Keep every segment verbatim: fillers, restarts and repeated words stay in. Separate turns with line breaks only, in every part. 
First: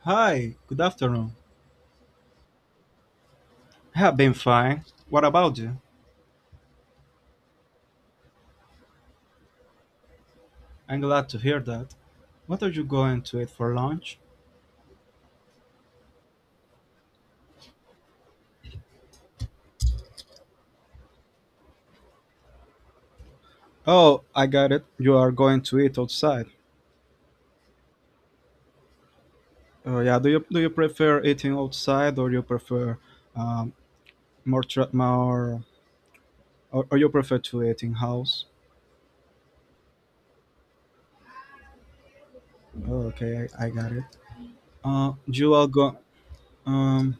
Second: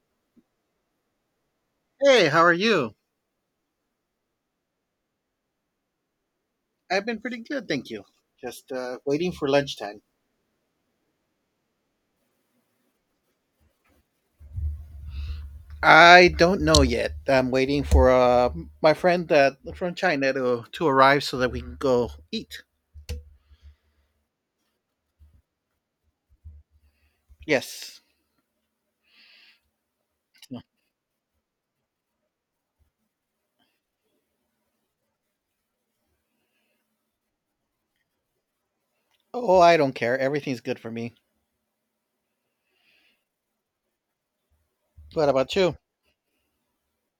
Hi, good afternoon.
Hey, how are you?
I have been fine. What about you?
I've been pretty good, thank you. Just uh, waiting for lunchtime.
I'm glad to hear that. What are you going to eat for lunch?
I don't know yet. I'm waiting for uh, my friend that from China to to arrive so that we can go eat.
Oh, I got it. You are going to eat outside.
Yes.
Oh yeah. Do you do you prefer eating outside or you prefer um, more tra- more or, or you prefer to eat in house?
Oh, I don't care. Everything's good for me.
Oh, okay, I, I got it. Uh,
What
you
about
all
you?
go. Um,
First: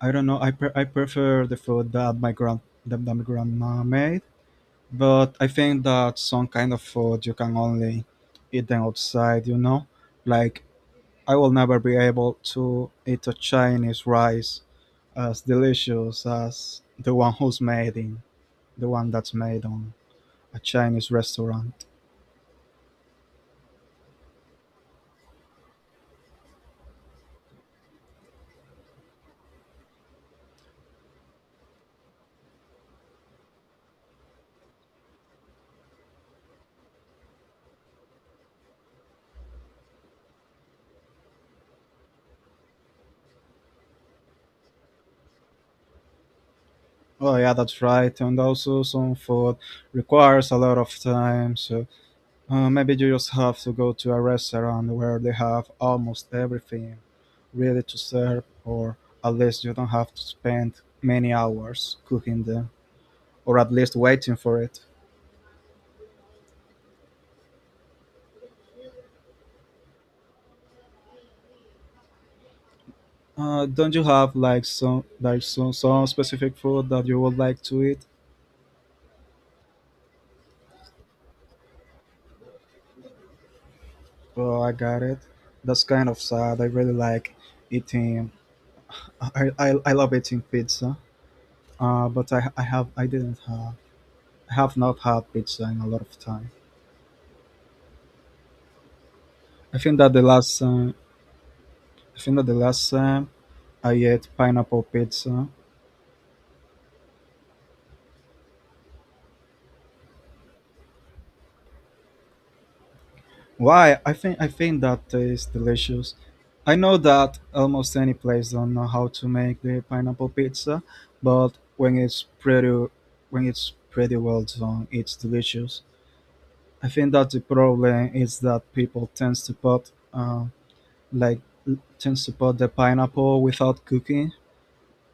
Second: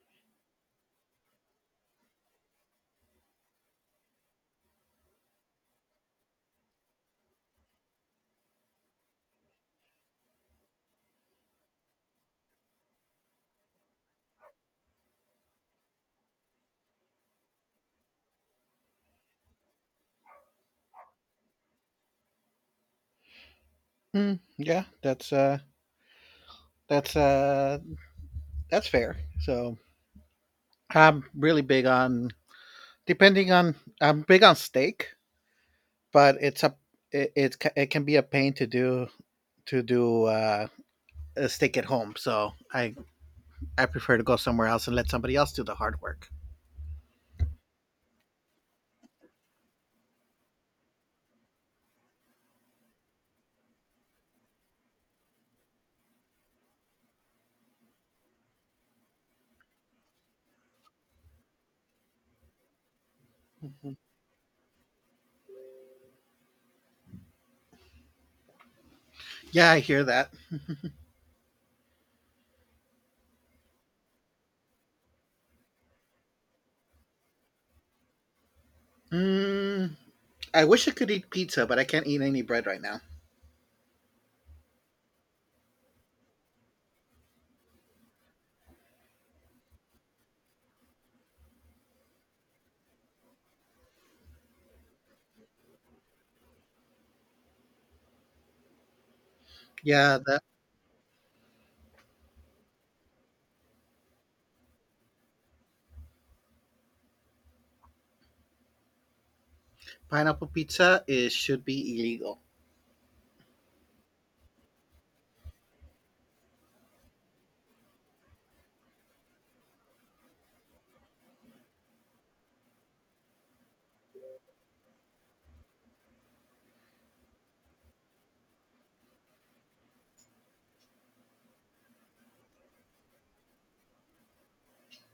I don't know. I pre- I prefer the food that my grand that, that my grandma made. But I think that some kind of food you can only eat them outside, you know? Like, I will never be able to eat a Chinese rice as delicious as the one who's made in, the one that's made on a Chinese restaurant.
Mm, yeah, that's uh, that's uh, that's fair. So I'm really big on depending on I'm big on steak, but it's a it, it's ca- it can be a pain to do to do uh, uh, stick at home. So I I prefer to go somewhere else and let somebody else do the hard work.
Oh, yeah, that's right. And also, some food requires a lot of time. So uh, maybe you just have to go to a restaurant where they have almost everything ready to serve, or at least you don't have to spend many hours cooking them, or at
Mm-hmm.
least waiting for it.
Yeah, I hear that.
Uh, don't you have like some like some some specific food that you would like to eat?
Mm, I wish I could eat pizza, but I can't eat any bread right now.
Oh, I got it. That's kind of sad. I really like eating. I I, I love eating pizza. Uh, but I I have I didn't have I have not had pizza in a lot of time. I think that
Yeah,
the
that
last uh, I think that the last time I ate pineapple pizza.
pineapple pizza is should be illegal.
Why? I think I think that tastes delicious. I know that almost any place don't know how to make the pineapple pizza, but when it's pretty when it's pretty well done, it's delicious. I think that the problem is that people tends to put uh, like tends to put the pineapple without cooking,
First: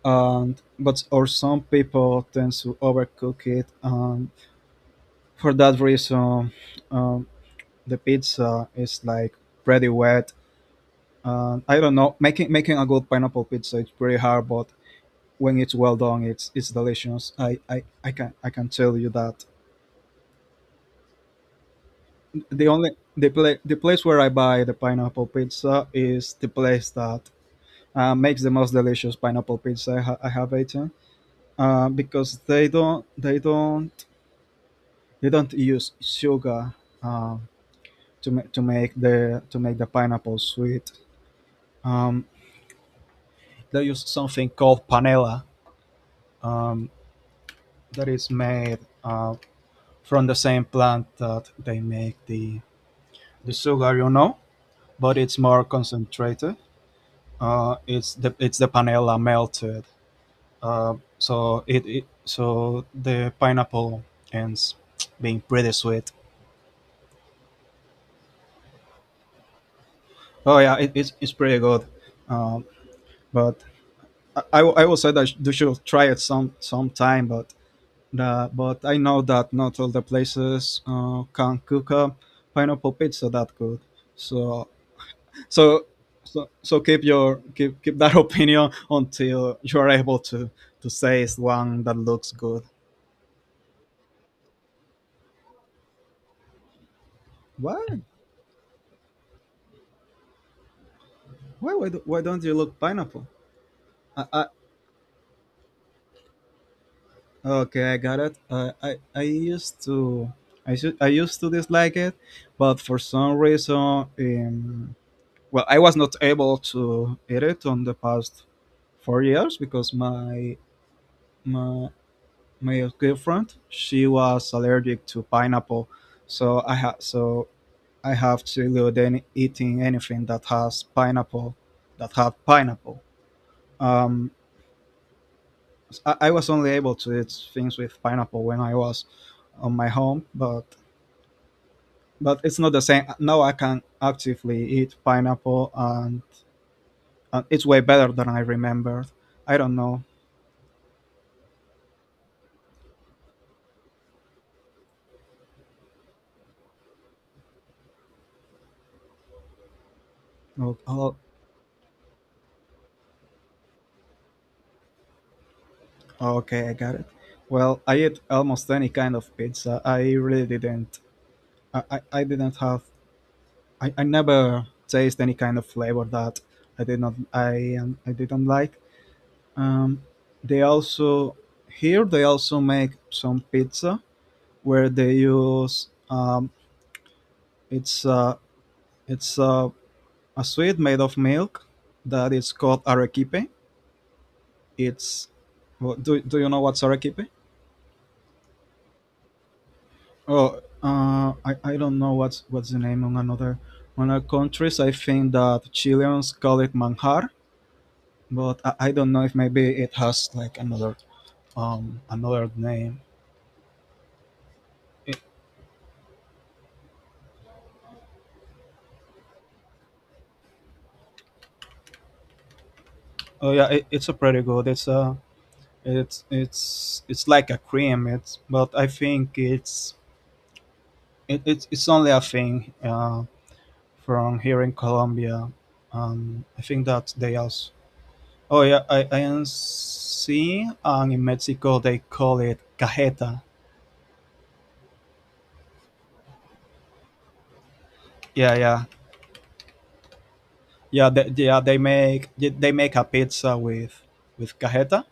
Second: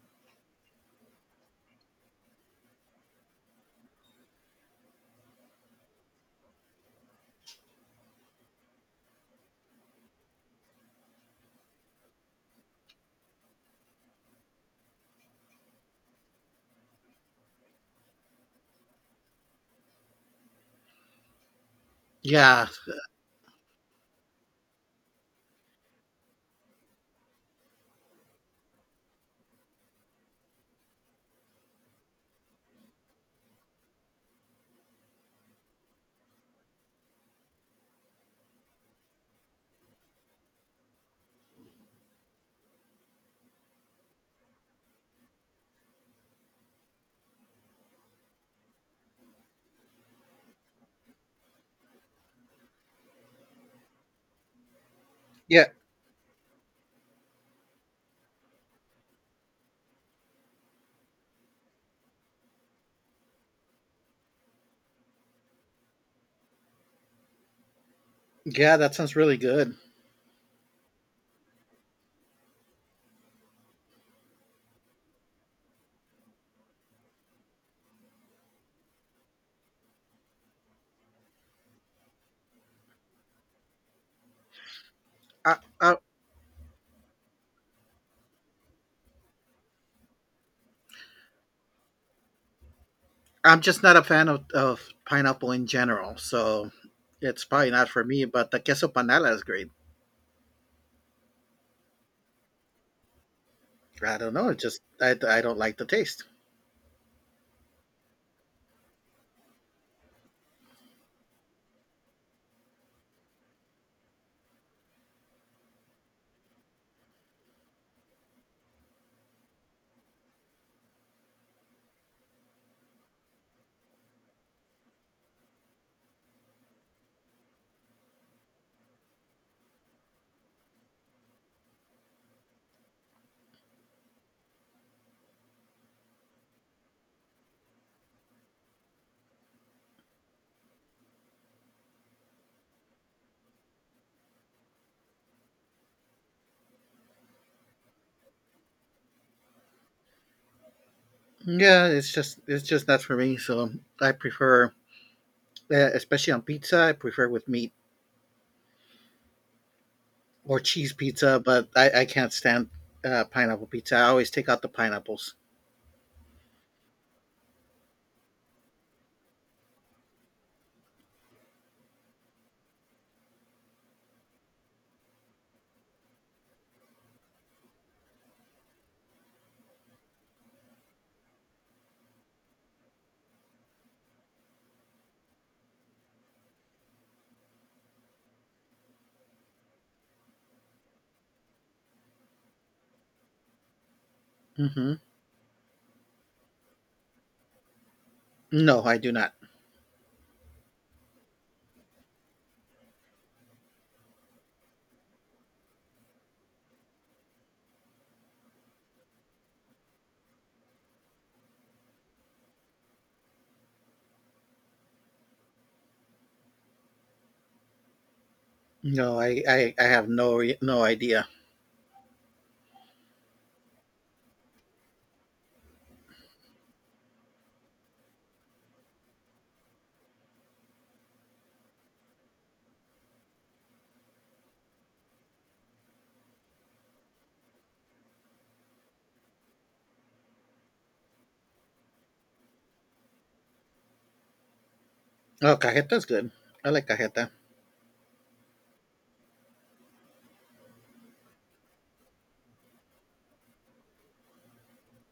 and but or some people tend to overcook it, and for that reason, um, the pizza is like pretty wet. Uh, I don't know. Making making a good pineapple pizza it's pretty hard, but when it's well done, it's it's delicious. I, I, I can I can tell you that.
Yeah,
The only the pla- the place where I buy the pineapple pizza is the place that uh, makes the most delicious pineapple pizza I, ha- I have eaten. Uh, because they don't they don't they don't use sugar, um, to ma- to make the to make the pineapple sweet. Um, they use something called panela, um, that is made uh, from the same plant that they make the the sugar, you know, but it's more
yeah,
concentrated. Uh, it's the it's the panela melted. Uh, so it, it so the pineapple ends being pretty sweet.
yeah. That sounds really good.
Oh yeah, it, it's it's pretty good. Um, but I, I will- I will say that you should try it some sometime. But the, but I know that not all the places uh, can cook a pineapple pizza that good. So
I,
so,
I
so, so keep your keep, keep that opinion until you are able to to say it's one that looks good.
I'm just not a fan of, of pineapple in general, so it's probably
Why?
not for me. But the queso panela is great.
Why? Why, do, why don't you look pineapple?
I
I,
don't
I,
know. It's just I, I don't like the taste.
okay, I got it. Uh, I I used to I should I used to dislike it, but for some reason, um, well, I was not able to eat it on the past four years because my my my girlfriend she was allergic to pineapple, so I had so I have to avoid any, eating anything that has pineapple, that have pineapple. Um, I, I was only able to eat things with pineapple when I was on my home, but but it's not the same. Now I can actively eat pineapple, and, and it's way better than I remembered. I don't know.
Yeah, it's just it's just not for me. So I prefer uh, especially on pizza. I prefer with meat or
Oh,
cheese
oh,
pizza, but I, I can't stand uh, pineapple pizza. I always take out the pineapples.
oh, okay, I got it. Well, I ate almost any kind of pizza. I really didn't. I, I, I didn't have I, I never taste any kind of flavor that I did not I um, I didn't like. Um, they also, here they also make some pizza where they use um, it's uh, it's uh, a sweet made of milk that is called arequipe.
Hmm.
It's, well, do, do you know what's arequipe?
No, I do not.
Oh, uh, I, I don't know what's what's the name on another on other countries. I think that Chileans call it manjar, but I, I don't know if maybe it has like another um another name.
No, I, I, I have no re- no idea.
Oh yeah, it, it's a pretty good. It's a it's it's it's like a cream. It's, but I think it's it, it's it's only a thing uh, from here in Colombia. Um, I think that they also. Oh yeah, I I am seeing and in Mexico they call it cajeta.
Oh, cajeta's good. I like cajeta.
Yeah, yeah, yeah. They, yeah, they make they make a pizza with with cajeta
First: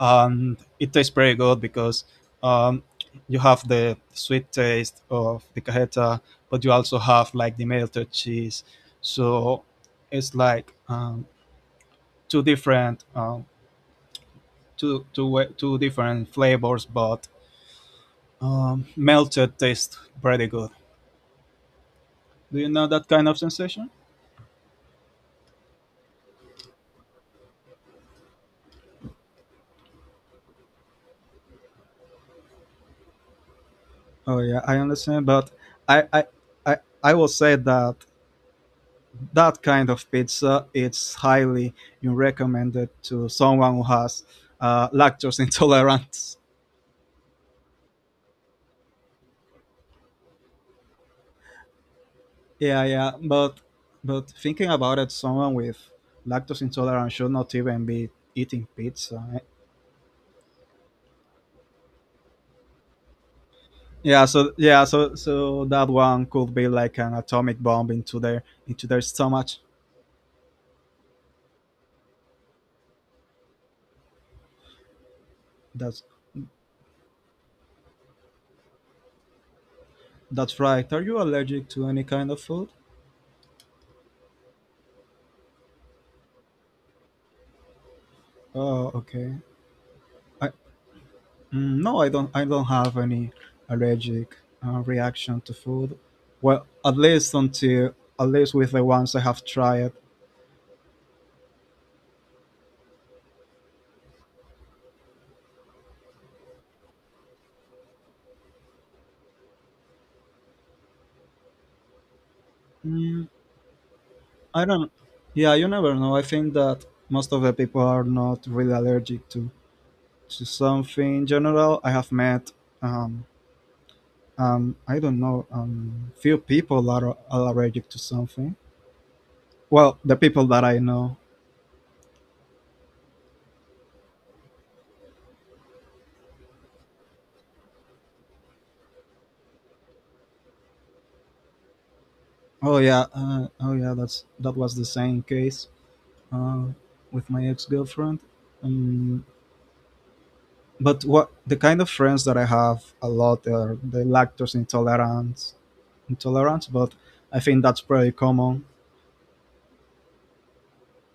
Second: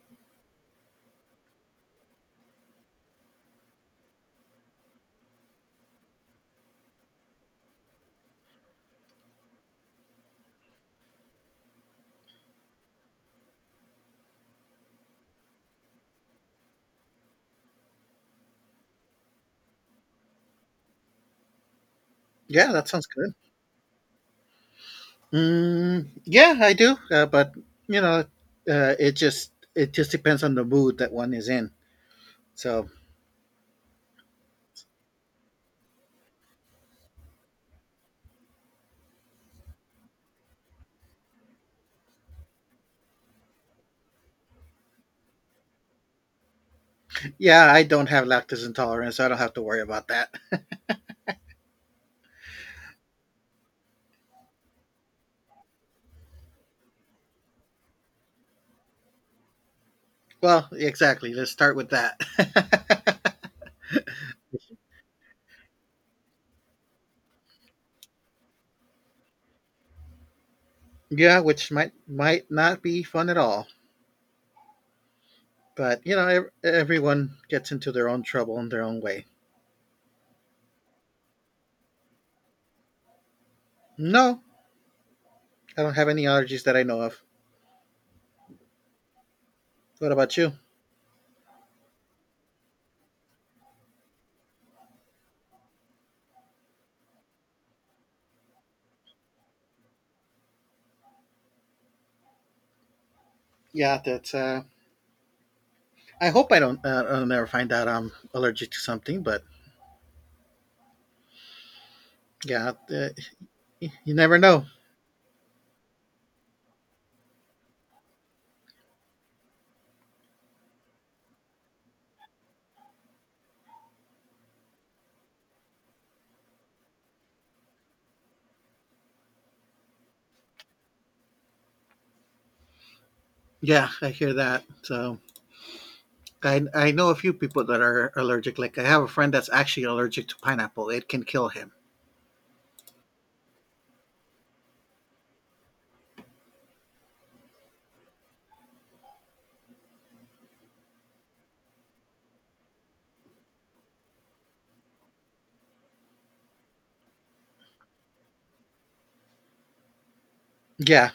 and it tastes very good because um, you have the sweet taste of the cajeta, but you also have like the melted cheese. So it's like um, two different um, two, two, wa- two different flavors, but um, melted tastes pretty good. Do you
Yeah,
know
that sounds
that kind
good.
of sensation?
Mm, yeah, I do. Uh, but you know, uh, it just it just depends on the mood that one is in. So
Oh yeah, I understand, but I I I, I will say that that kind of pizza, it's highly recommended to someone who has uh, lactose intolerance.
yeah, I don't have lactose intolerance, so I don't have to worry about that.
Yeah, yeah, but but thinking about it, someone with lactose intolerance should not even be eating pizza. Eh?
Well, exactly. Let's start with that.
Yeah, so yeah, so so that one could be like an atomic bomb into their into their stomach.
Yeah, which might might not be fun at all. But
That's
you know, ev- everyone gets into their own trouble in their own way.
that's right. Are you allergic to any kind of food?
No, I don't have any allergies that I know of.
Oh, okay.
What about you?
Mm, no, I don't. I don't have any allergic uh, reaction to food. Well, at least until at least with the ones I have tried.
Yeah, that's. Uh, I hope I don't. Uh, I'll never find out I'm allergic to something. But yeah, uh,
Mm,
y- you never
I
know.
don't. Yeah, you never know. I think that most of the people are not really allergic to to something in general. I have met. Um, um, I don't know. Um, few people that are, are allergic to something. Well, the people that I know.
Yeah, I hear that. So I I know a few people that are allergic. Like I have a friend that's actually allergic to pineapple. It can kill him.
Oh yeah. Uh, oh yeah. That's that was the same case, uh, with my ex-girlfriend. Um, but what the kind of friends that I have a lot are the lactose intolerant, intolerant. But I think that's pretty common.
Yeah,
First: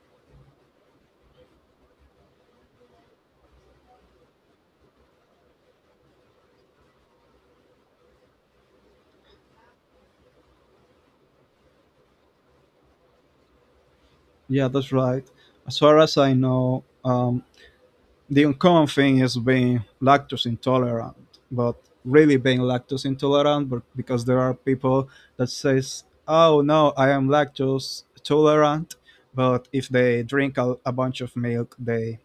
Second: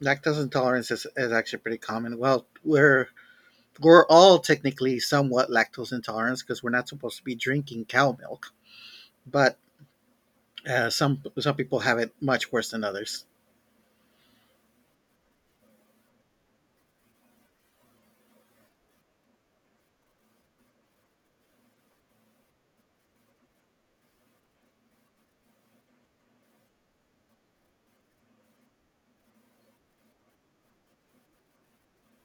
lactose intolerance is, is actually pretty common. Well, where we're all technically somewhat lactose intolerant because we're not supposed to be drinking cow milk, but uh, some some people have it much worse than others.
Yeah, that's right. As far as I know, um, the uncommon thing is being lactose intolerant, but really being lactose intolerant, but because there are people that says, "Oh no, I am lactose tolerant," but if they drink a, a bunch of milk, they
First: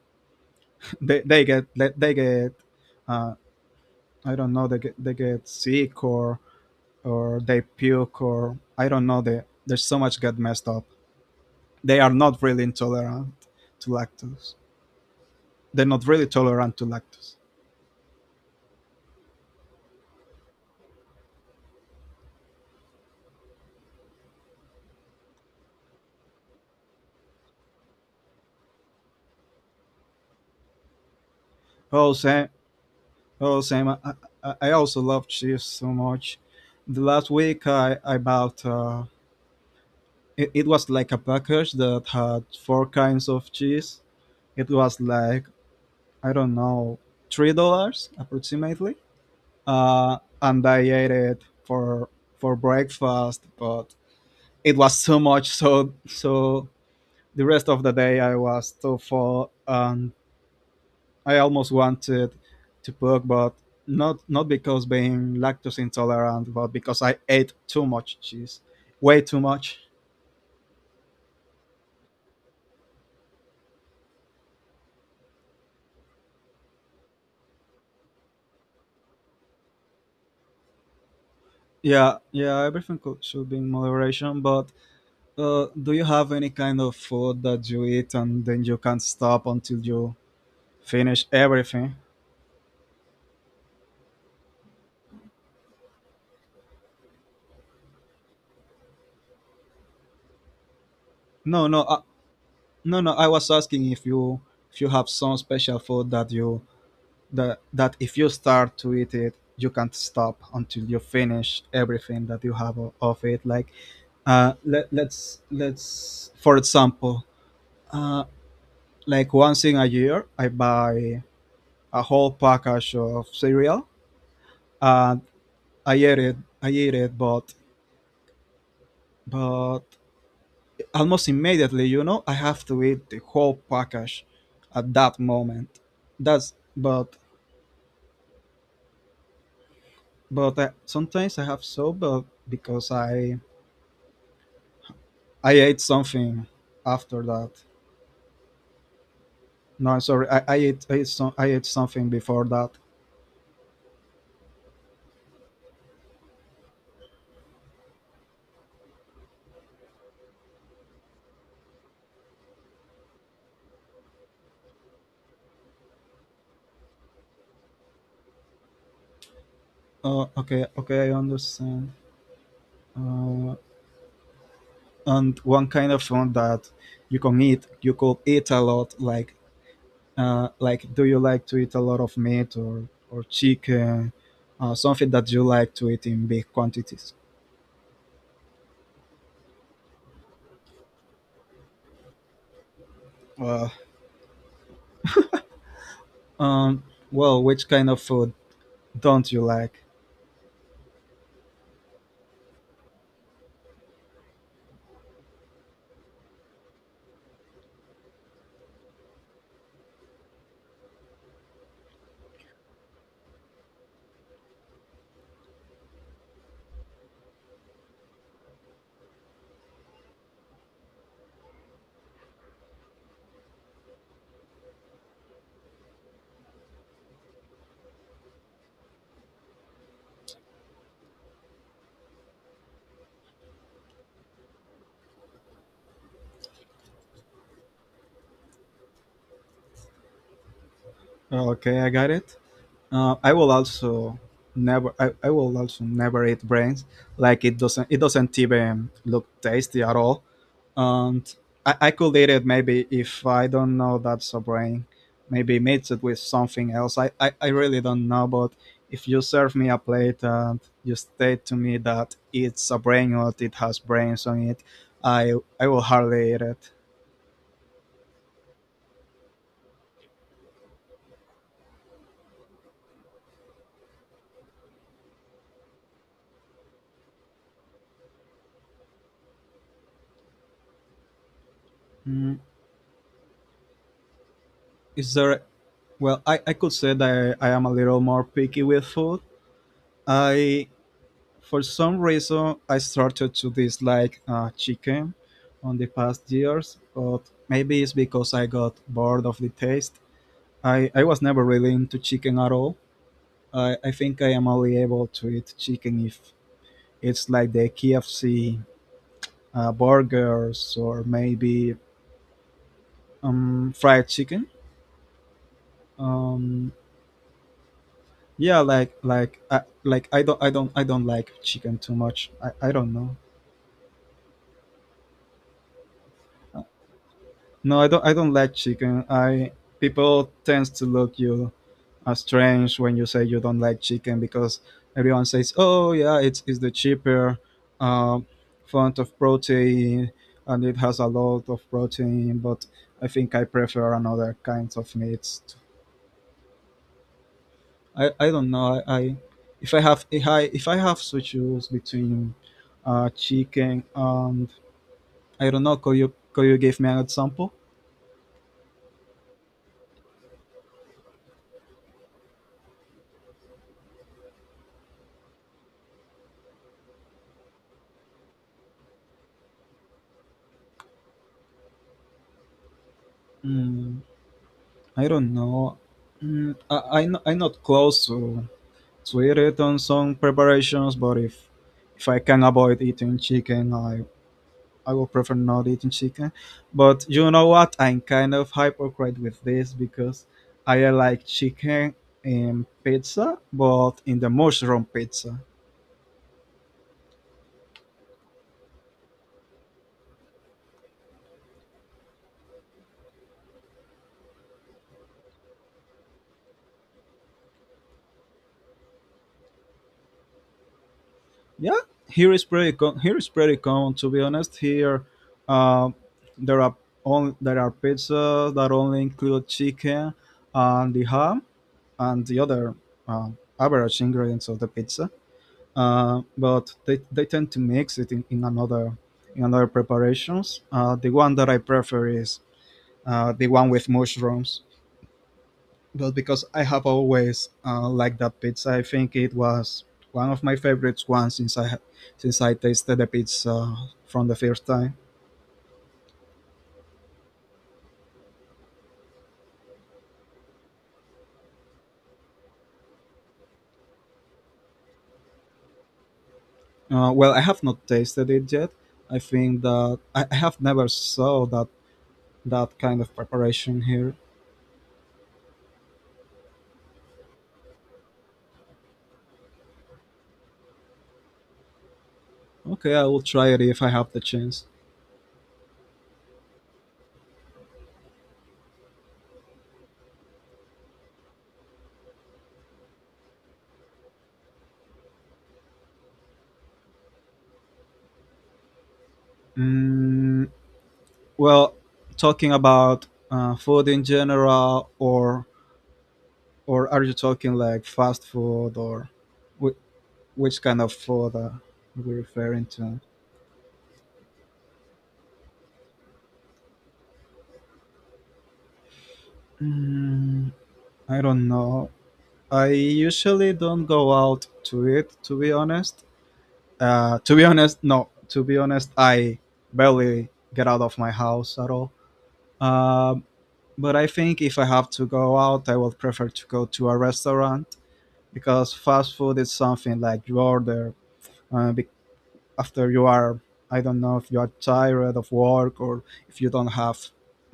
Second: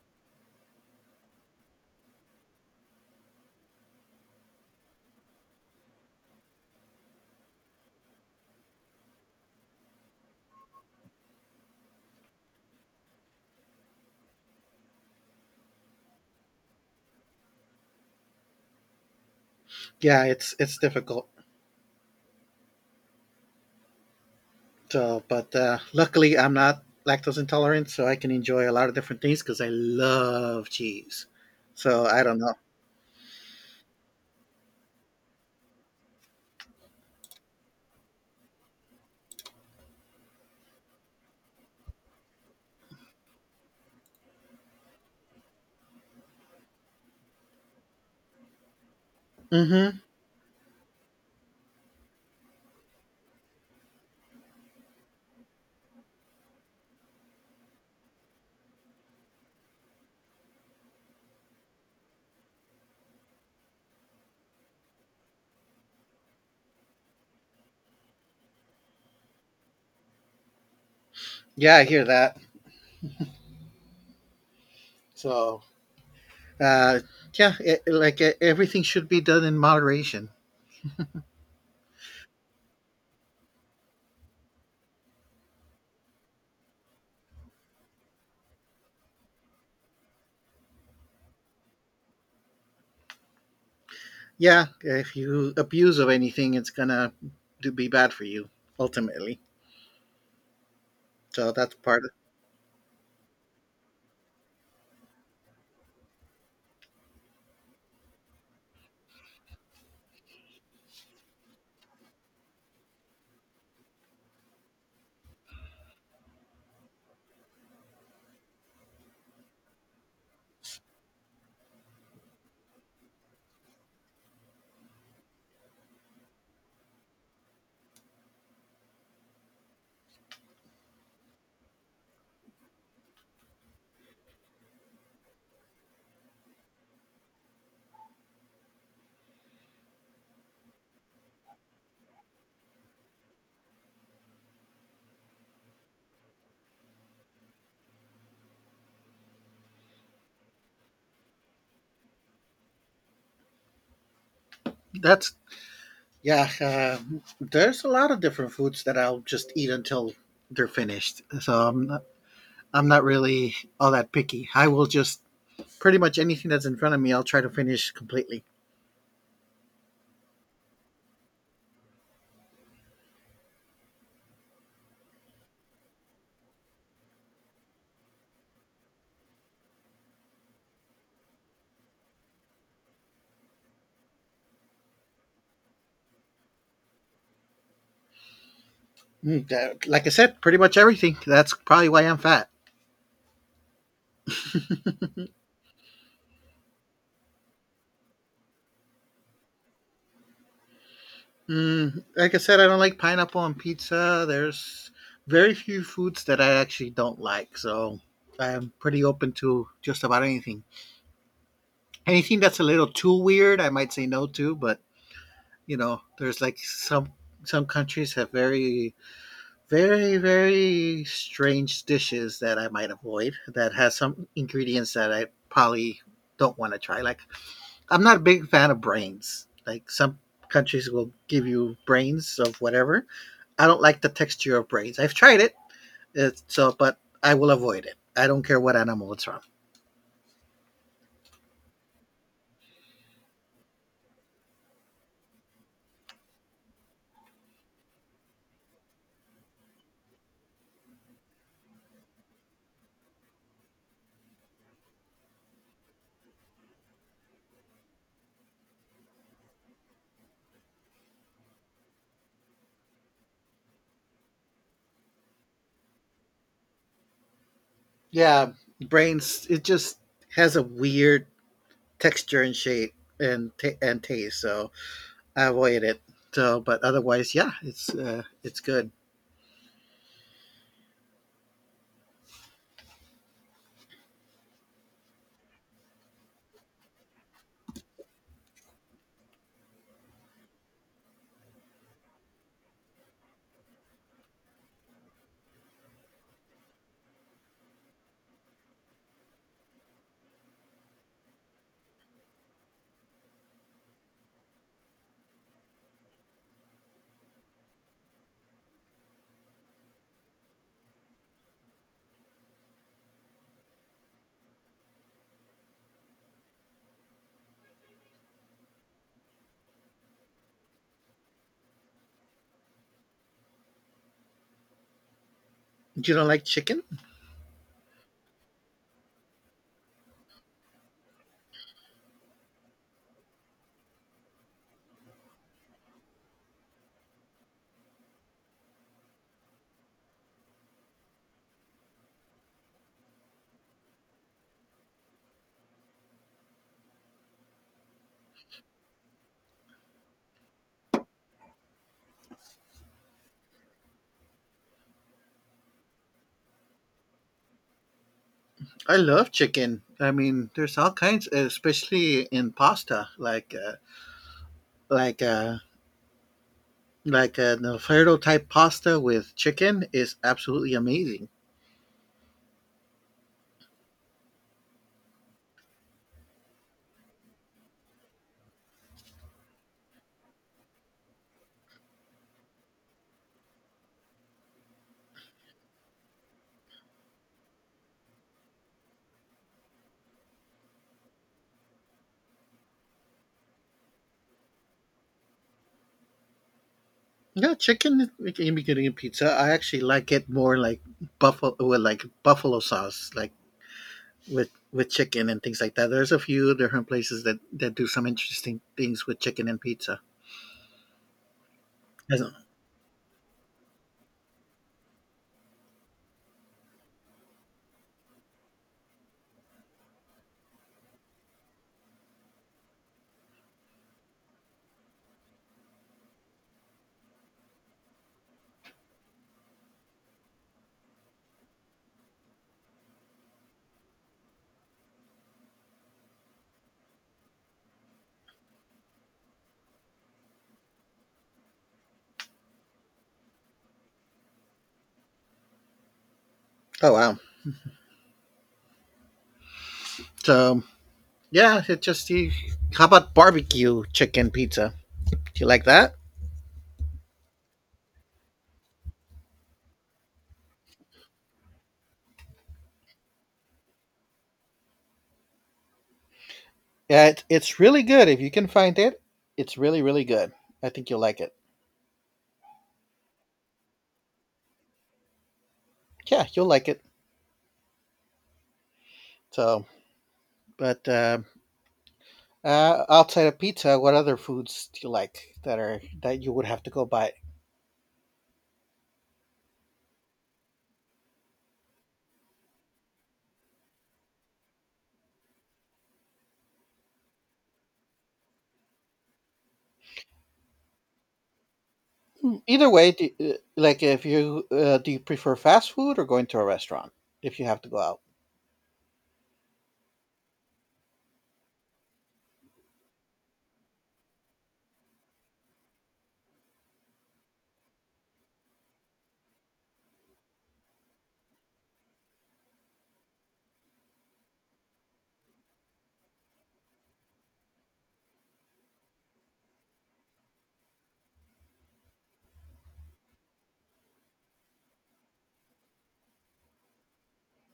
they, they get they, they get uh, I don't know they get, they get sick or or they puke or I don't know they there's so much get messed up. They are not really intolerant to lactose. They're not really tolerant to lactose.
Yeah, it's it's difficult. So, but uh, luckily, I'm not lactose intolerant, so I can enjoy a lot of different things because I love cheese. So
Oh
I don't
Sam,
know.
oh Sam, I, I, I also love cheese so much. The last week I I bought uh, it, it was like a package that had four kinds of cheese. It was like I don't know three dollars approximately,
Mm-hmm.
uh, and I ate it for for breakfast, but it was so much so so the rest of the day I was too full and I almost wanted to puke, but not not because being lactose intolerant, but because I ate too much cheese, way too much.
Yeah, I hear that. So uh, yeah, it, like uh, everything should be done in moderation.
Yeah, yeah, everything could, should be in moderation. But uh, do you have any kind of food that you eat and then you can't stop until you finish everything?
Yeah, if you abuse of anything, it's gonna do, be bad for you ultimately. So
No,
that's
no, I,
part of
No, no, I was asking if you if you have some special food that you that that if you start to eat it, you can't stop until you finish everything that you have o- of it. Like, uh, let, let's let's for example, uh, like once in a year, I buy a whole package of cereal and I eat it. I eat it, but but almost immediately, you know, I have to eat the whole package at that moment that's but but I, sometimes I have soap, but because I I ate something after that. No, I'm sorry. I, I ate I ate, some, I ate something before that.
that's yeah. Um, there's a lot of different foods that I'll just eat until they're finished. So I'm not, I'm not really all that picky. I will just pretty much anything that's in front of me, I'll try to finish completely.
Oh, okay, okay, I understand. Uh, and one kind of food that you can eat, you could eat a lot. Like, uh, like, do you like to eat a lot of meat or or chicken, uh, something that you like to eat in big quantities?
Mm, that- Like I said, pretty much everything. That's probably why I'm fat.
Uh, um, well, which kind of food don't you like?
Mm, like I said, I don't like pineapple on pizza. There's very few foods that I actually don't like. So I'm pretty open to just about anything. Anything that's a little too weird, I might say no to, but you know, there's like some some countries have very very very strange dishes that I might avoid that has some ingredients that I probably don't want to try. Like I'm not a big fan of brains. Like some countries will give you brains of whatever. I don't like the texture of brains. I've tried it, it's, so but I will avoid it. I don't care what animal it's from.
Uh, Okay, I got it. Uh, I will also never. I, I will also never eat brains. Like it doesn't. It doesn't even look tasty at all. And I, I could eat it maybe if I don't know that's a brain. Maybe mix it with something else. I, I, I really don't know. But if you serve me a plate and you state to me that it's a brain or it has brains on it, I I will hardly eat it.
Yeah, brains. It just has a weird texture and shape and ta and taste. So avoid it. So, but otherwise, yeah, it's uh, it's good.
Mm, is there? Well, I, I could say that I, I am a little more picky with food. I, for some reason, I started to dislike uh, chicken on the past years, but maybe it's because I got bored of the taste. I, I was never really into chicken at all. I, I think I am only able to eat chicken if it's like the K F C uh, burgers or maybe um, fried chicken. Um, yeah, like like I, like I don't I don't I don't like chicken too much. I, I don't know.
You don't like chicken?
No, I don't I don't like chicken. I people tends to look you as strange when you say you don't like chicken because everyone says, "Oh yeah, it's it's the cheaper uh, font of protein and it has a lot of protein." But I think I prefer another kinds of meats I, I don't know. I, I if I have if I if I have to choose between uh, chicken and I don't know. Could you could you give me an example?
I love chicken. I mean, there's all kinds, especially in pasta, like uh, like uh, like an Alfredo type pasta with chicken is absolutely amazing.
Mm, I don't know. Mm, I I'm not, I'm not close to to it on some preparations, but if if I can avoid eating chicken, I I would prefer not eating chicken. But you know what? I'm kind of hypocrite with this because I like chicken in pizza, but in the mushroom pizza.
Yeah, chicken it can be good in pizza. I actually like it more like buffalo with like buffalo sauce, like with with chicken and things like that. There's a few different places that that do some interesting things with chicken and pizza.
Yeah,
Does
here is pretty com- here is pretty common to be honest. Here, uh, there are on there are pizzas that only include chicken and the ham and the other uh, average ingredients of the pizza. Uh, but they, they tend to mix it in, in another in another preparations. Uh, the one that I prefer is uh, the one with mushrooms. But because I have always uh, liked that pizza, I think it was one of my favorites ones since I ha- since I tasted the pizza from the first time.
oh wow! So yeah, it just you, how about barbecue chicken pizza? Do you like that?
Uh, well, I have not tasted it yet. I think that I I have never saw that that kind of preparation here.
Yeah, it, it's really good if you can find it. It's really really good. I think you'll like it.
Okay, I will try it if I have the chance.
Yeah, you'll like it. So, but uh, uh, outside of pizza, what other foods do you like that are that you would have to go buy?
Mm, well, talking about uh, food in general, or or are you talking like fast food, or we, which kind of food uh, are we
Hmm,
referring
either way,
to?
do, uh, like if you uh, do you prefer fast food or going to a restaurant if you have to go out?
Mm, I don't know. I usually don't go out to eat, to be honest. Uh, to be honest, no. To be honest, I barely get out of my house at all. Um, but I think if I have to go out, I would prefer to go to a restaurant because fast food is something like you order uh, after you are I don't know if you are tired of work or if you don't have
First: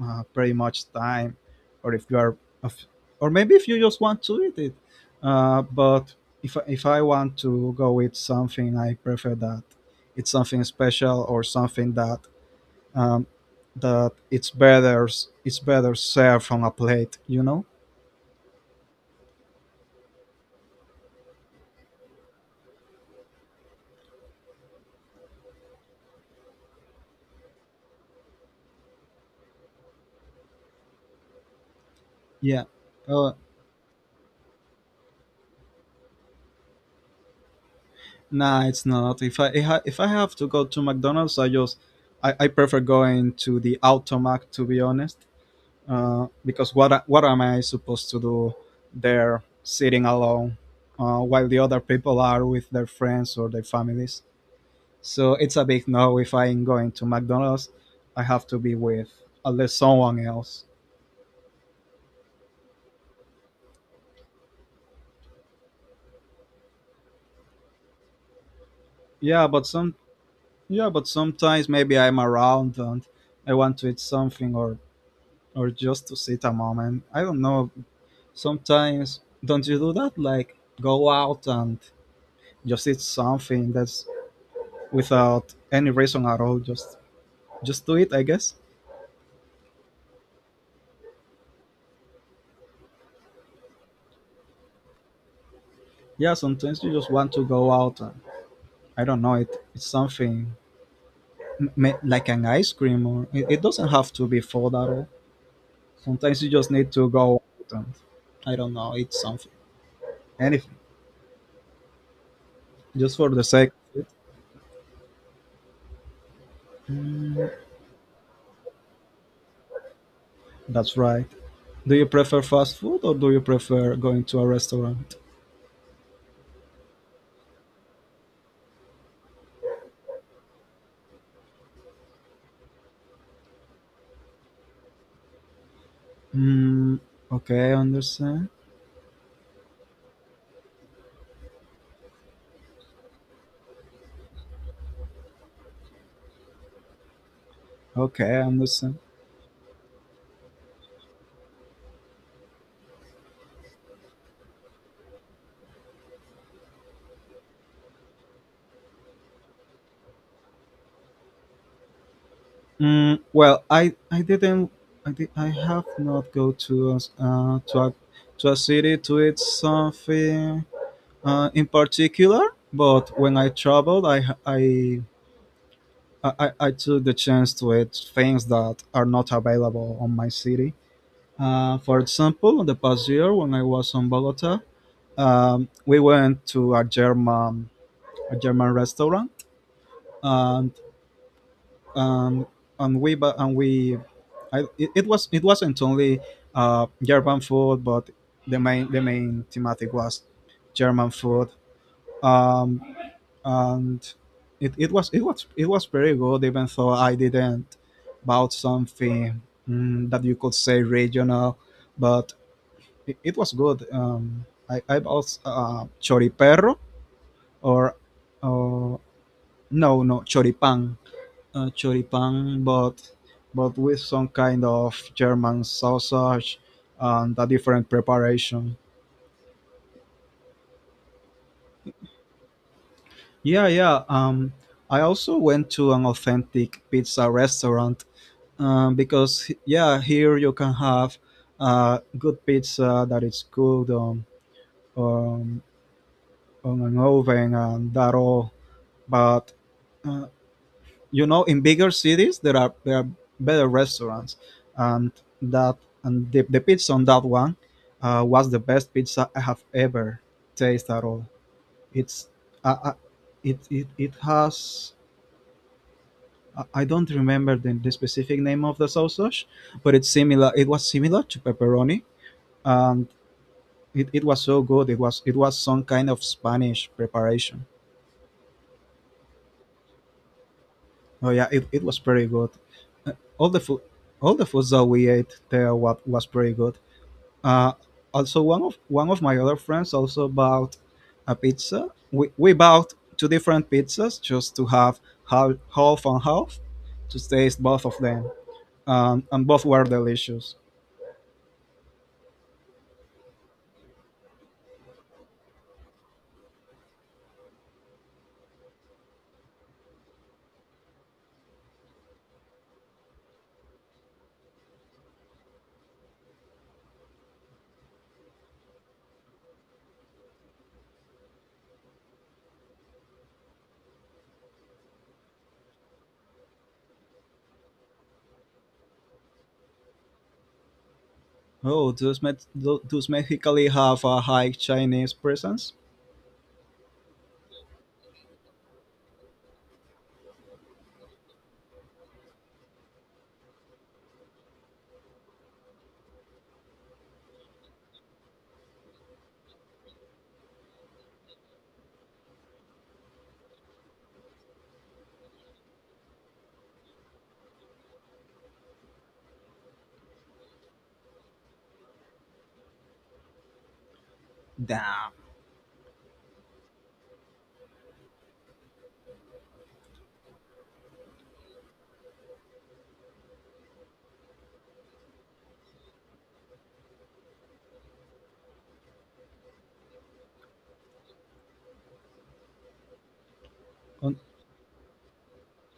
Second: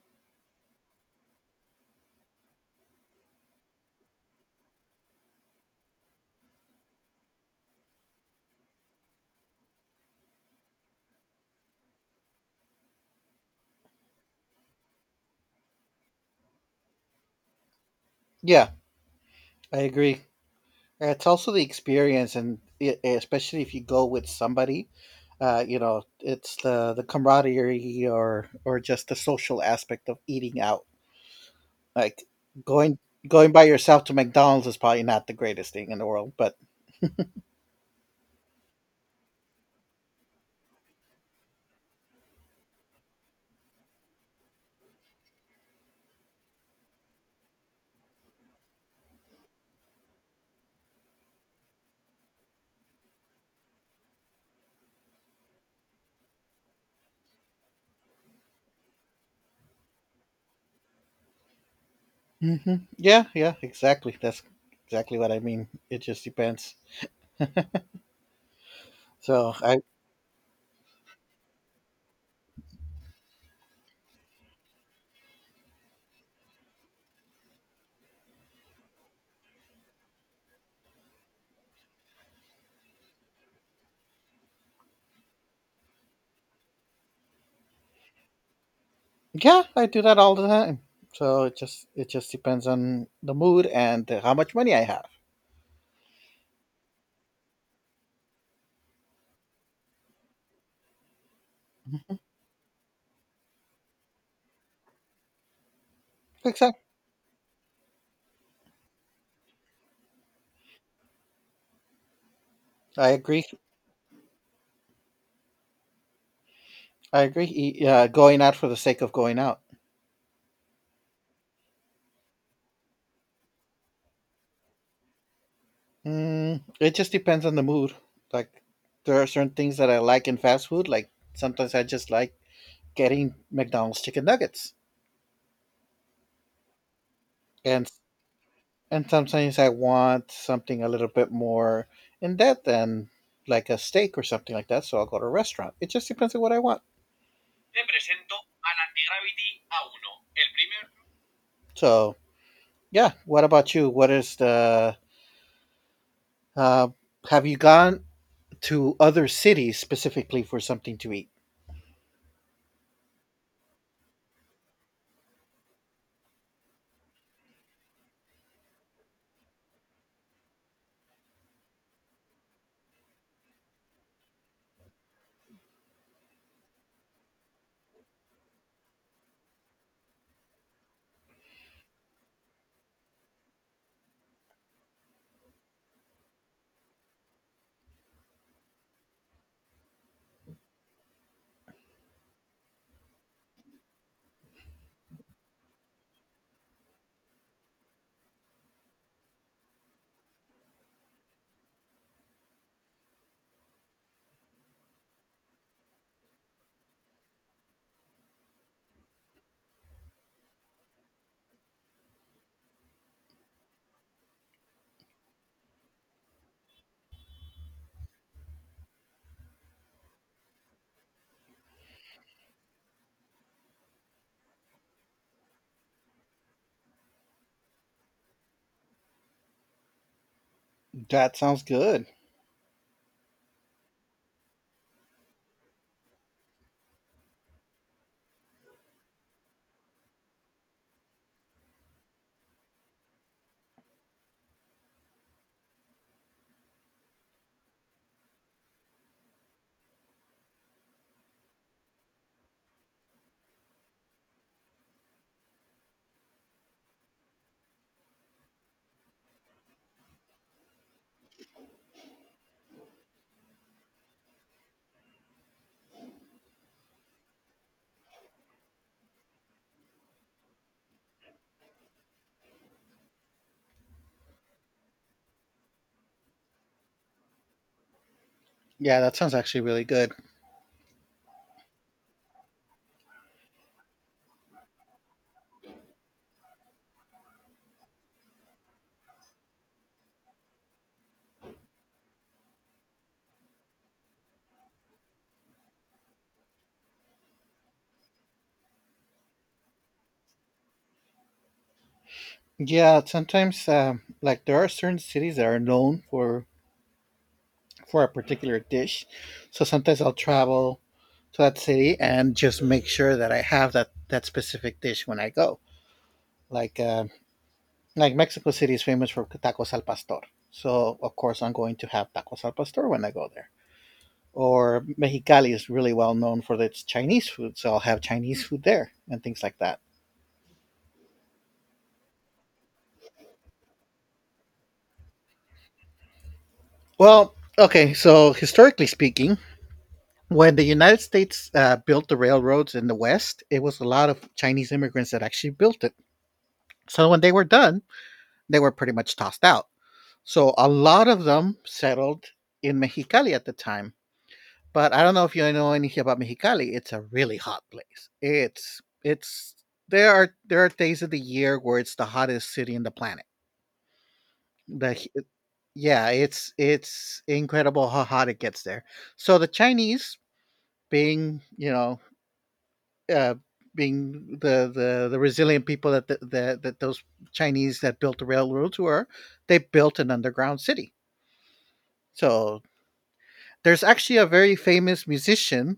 uh, pretty much time or if you are of- or maybe if you just want to eat it uh, but if, if I want to go eat something I prefer that it's something special or something that um, that it's better it's better served on a plate, you know?
Yeah, I agree. It's also the experience, and e- especially if you go with somebody, uh, you know, it's the the camaraderie or or just the social aspect of eating out. Like
Yeah,
going
uh,
going by yourself to McDonald's is probably not the greatest thing in the world, but
nah, it's not. If I if I if I have to go to McDonald's, I just I, I prefer going to the automac to be honest. Uh, because what a- what am I supposed to do there, sitting alone, uh, while the other people are with their friends or their families? So it's a big no. If I'm going to McDonald's, I have to be with at least someone else.
hmm yeah, yeah, exactly. That's exactly what I mean. It just depends.
Yeah,
So
but
I
some yeah, but sometimes maybe I'm around and I want to eat something or or just to sit a moment. I don't know, sometimes don't you do that, like go out and just eat something that's without any reason at all, just just do it, I guess.
yeah, I do that all the time. So it just it just depends on the mood and how much money I have.
Yeah, sometimes you just want to go out and I don't know, it it's something m- ma- like an ice cream or it, it doesn't have to be food at all. Sometimes you just
Exactly.
need to go out and I don't know, eat something, anything,
I
just for
agree
the sake of it.
I agree. E- Uh, going out for the sake of going out.
That's right. Do you prefer fast food or do you prefer going to a restaurant?
Mm, it just depends on the mood. Like, there are certain things that I like in fast food. Like, sometimes I just like getting McDonald's chicken nuggets,
Mm, okay, I
and
understand.
and sometimes I want something a little bit more in depth than like a steak or something like that. So I'll go to a restaurant. It just depends on what I want.
Okay, I understand.
So yeah, what about you? What is the uh, have you gone to other cities specifically for something to eat.
Mm, well, I I didn't I did, I have not go to a s- uh, to a to a city to eat something uh, in particular. But when I traveled, I ha- I. I, I I took the chance to eat things that are not available on my city. Uh, for example, in the past year when I was in Bogota, um, we went to a German a German restaurant, um, um, and we bu- and we I, it, it was it wasn't only uh, German food, but the main the main thematic was German food, um, and it, it was it was it was pretty good. Even though I didn't bought something, mm, that you could say regional, but it, it was good. Um, I, I bought uh, choriperro or uh, no no choripan uh, choripán, but but with some kind of German sausage and a different preparation.
That sounds good.
Yeah, yeah. Um, I also went to an authentic pizza restaurant um, because yeah, here you can have uh, good pizza that is cooked on um, on an oven and that all. But uh, you know, in bigger cities there are there are better restaurants and that and the, the pizza on that one uh, was the best pizza I have ever tasted at all. It's uh, uh, it, it it has I I don't remember the, the specific name of the sausage, but it's similar. It was similar to pepperoni, and it, it was so good. It was it was some kind of Spanish preparation.
Yeah, that sounds actually really good.
Oh yeah, it, it was pretty good. Uh, all the food all the foods that we ate there was, was pretty good. Uh, also, one of one of my other friends also bought a pizza. We, we bought two different pizzas just to have half, half and half to taste both of them, um, and both were delicious.
Yeah, sometimes um, like there are certain cities that are known for for a particular dish, so sometimes I'll travel to that city and just make sure that I have that that specific dish when I go. Like uh, like Mexico City is famous for tacos al pastor, so of course I'm going to have tacos al pastor when I go there. Or Mexicali is really well known for its Chinese food, so I'll have Chinese food there and things like that.
Oh, does, Met- do- does Mexico have a high Chinese presence?
Well, okay, so historically speaking, when the United States uh, built the railroads in the West, it was a lot of Chinese immigrants that actually built it. So when they were done, they were pretty much tossed out. So a lot of them settled in Mexicali at the time. But I don't know if you know anything about Mexicali. It's a really hot place. It's it's there are there are days of the year where it's the hottest city on the planet. The he-
Damn.
yeah, it's it's incredible how hot it gets there. So the Chinese being you know uh, being the, the the resilient people that the, the, that those Chinese that built the railroads were, they built an underground city. So there's actually
On-
a very famous musician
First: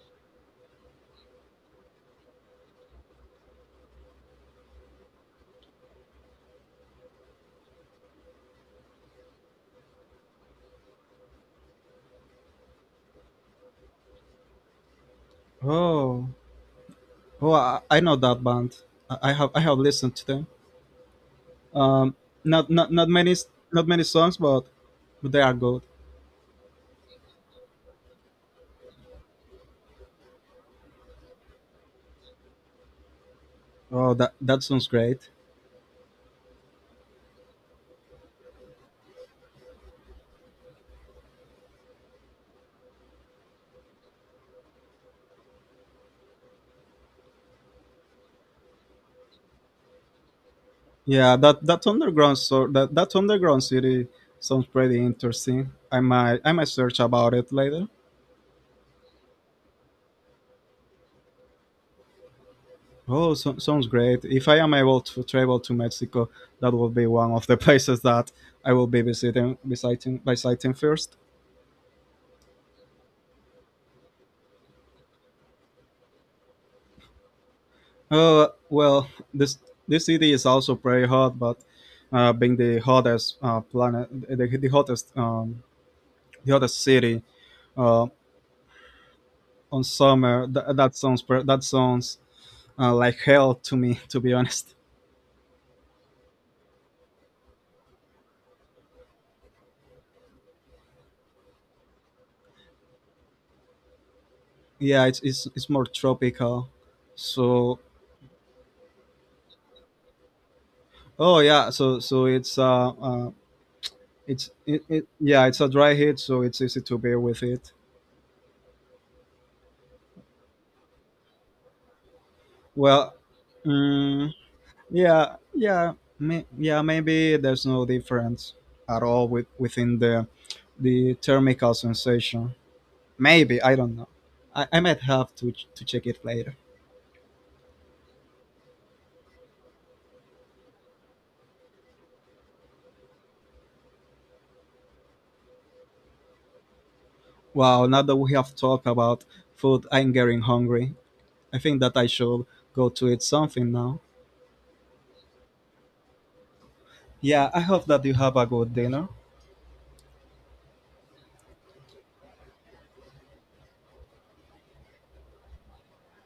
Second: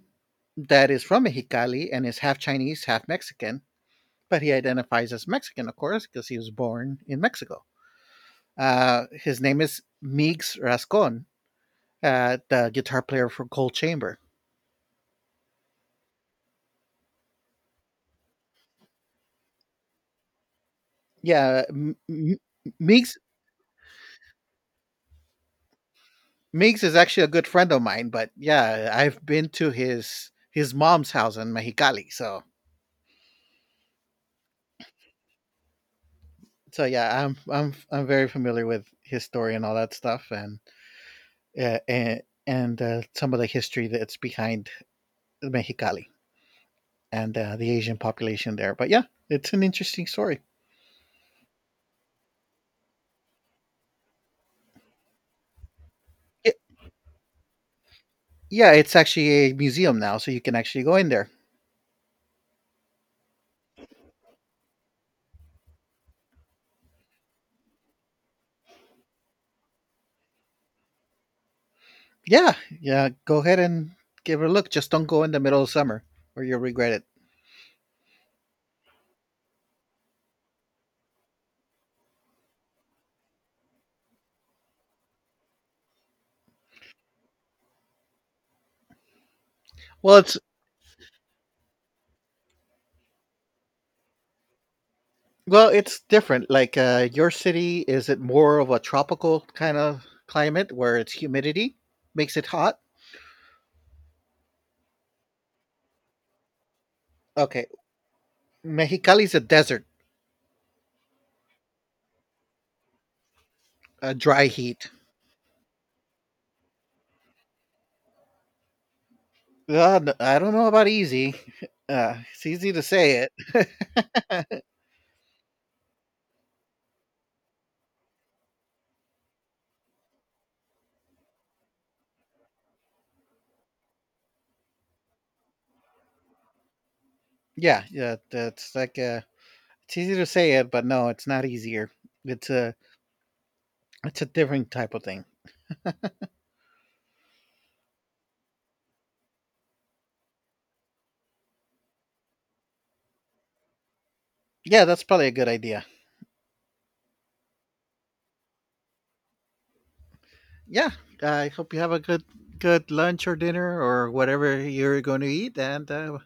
that is from Mexicali and is half Chinese, half Mexican, but he identifies as Mexican, of course, because he was born in Mexico. Uh, his name is Mix Rascon, uh, the guitar player for Cold Chamber.
Oh, oh, I, I know that band. I, I have I have listened to them.
Yeah, M-
Um,
M-
not not not
Mix
many not many songs, but but they are good.
Miggs is actually a good friend of mine, but yeah, I've been to his his mom's house in Mexicali, so
Oh, that that sounds great.
so yeah, I'm I'm I'm very familiar with his story and all that stuff, and uh, and and uh, some of the history that's behind Mexicali and uh, the Asian population there. But yeah, it's an interesting story.
Yeah, that that underground, so that that underground city sounds pretty interesting. I might I
It,
might search about it later.
yeah, it's actually a museum now, so you can actually go in there.
Oh, so, sounds great. If I am able to travel to Mexico, that will be one of the places that I will be visiting visiting visiting first.
Yeah, yeah, go ahead and give it a look. Just don't go in the middle of summer, or you'll regret it.
Uh, well, this this city is also pretty hot, but uh, being the hottest uh, planet, the, the hottest um, the hottest city uh, on
Well, it's
summer, th- that sounds pre- that sounds uh, like hell to me, to be honest.
Well, it's different. Like uh, your city, is it more of a tropical kind of climate where it's humidity makes it hot?
Yeah, it's it's, it's more tropical,
Okay,
so
Mexicali's a desert,
oh yeah, so so it's uh, uh
a dry
it's it,
heat.
it, yeah, it's a dry heat, so it's easy to bear with it.
Uh, n- I don't know about easy. Uh, it's easy to
Well,
say
mm,
it.
yeah, yeah, may, yeah, maybe there's no difference at all with, within the the thermical sensation, maybe, I don't know, i, I might have to ch- to check it later.
Yeah, yeah, that's like uh, it's easy to say it, but no, it's not easier. It's a it's a different type of thing.
Wow, now that we have talked about food, I'm getting hungry. I think that I should go to eat something now.
Yeah, that's probably a good idea.
Yeah, I hope that you have a good dinner.
Yeah, I hope you have a good good lunch or dinner or whatever you're going to eat, and uh,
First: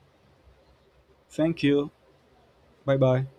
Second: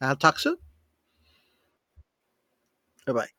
I'll talk soon.
Thank you. Bye
Bye
bye.
bye.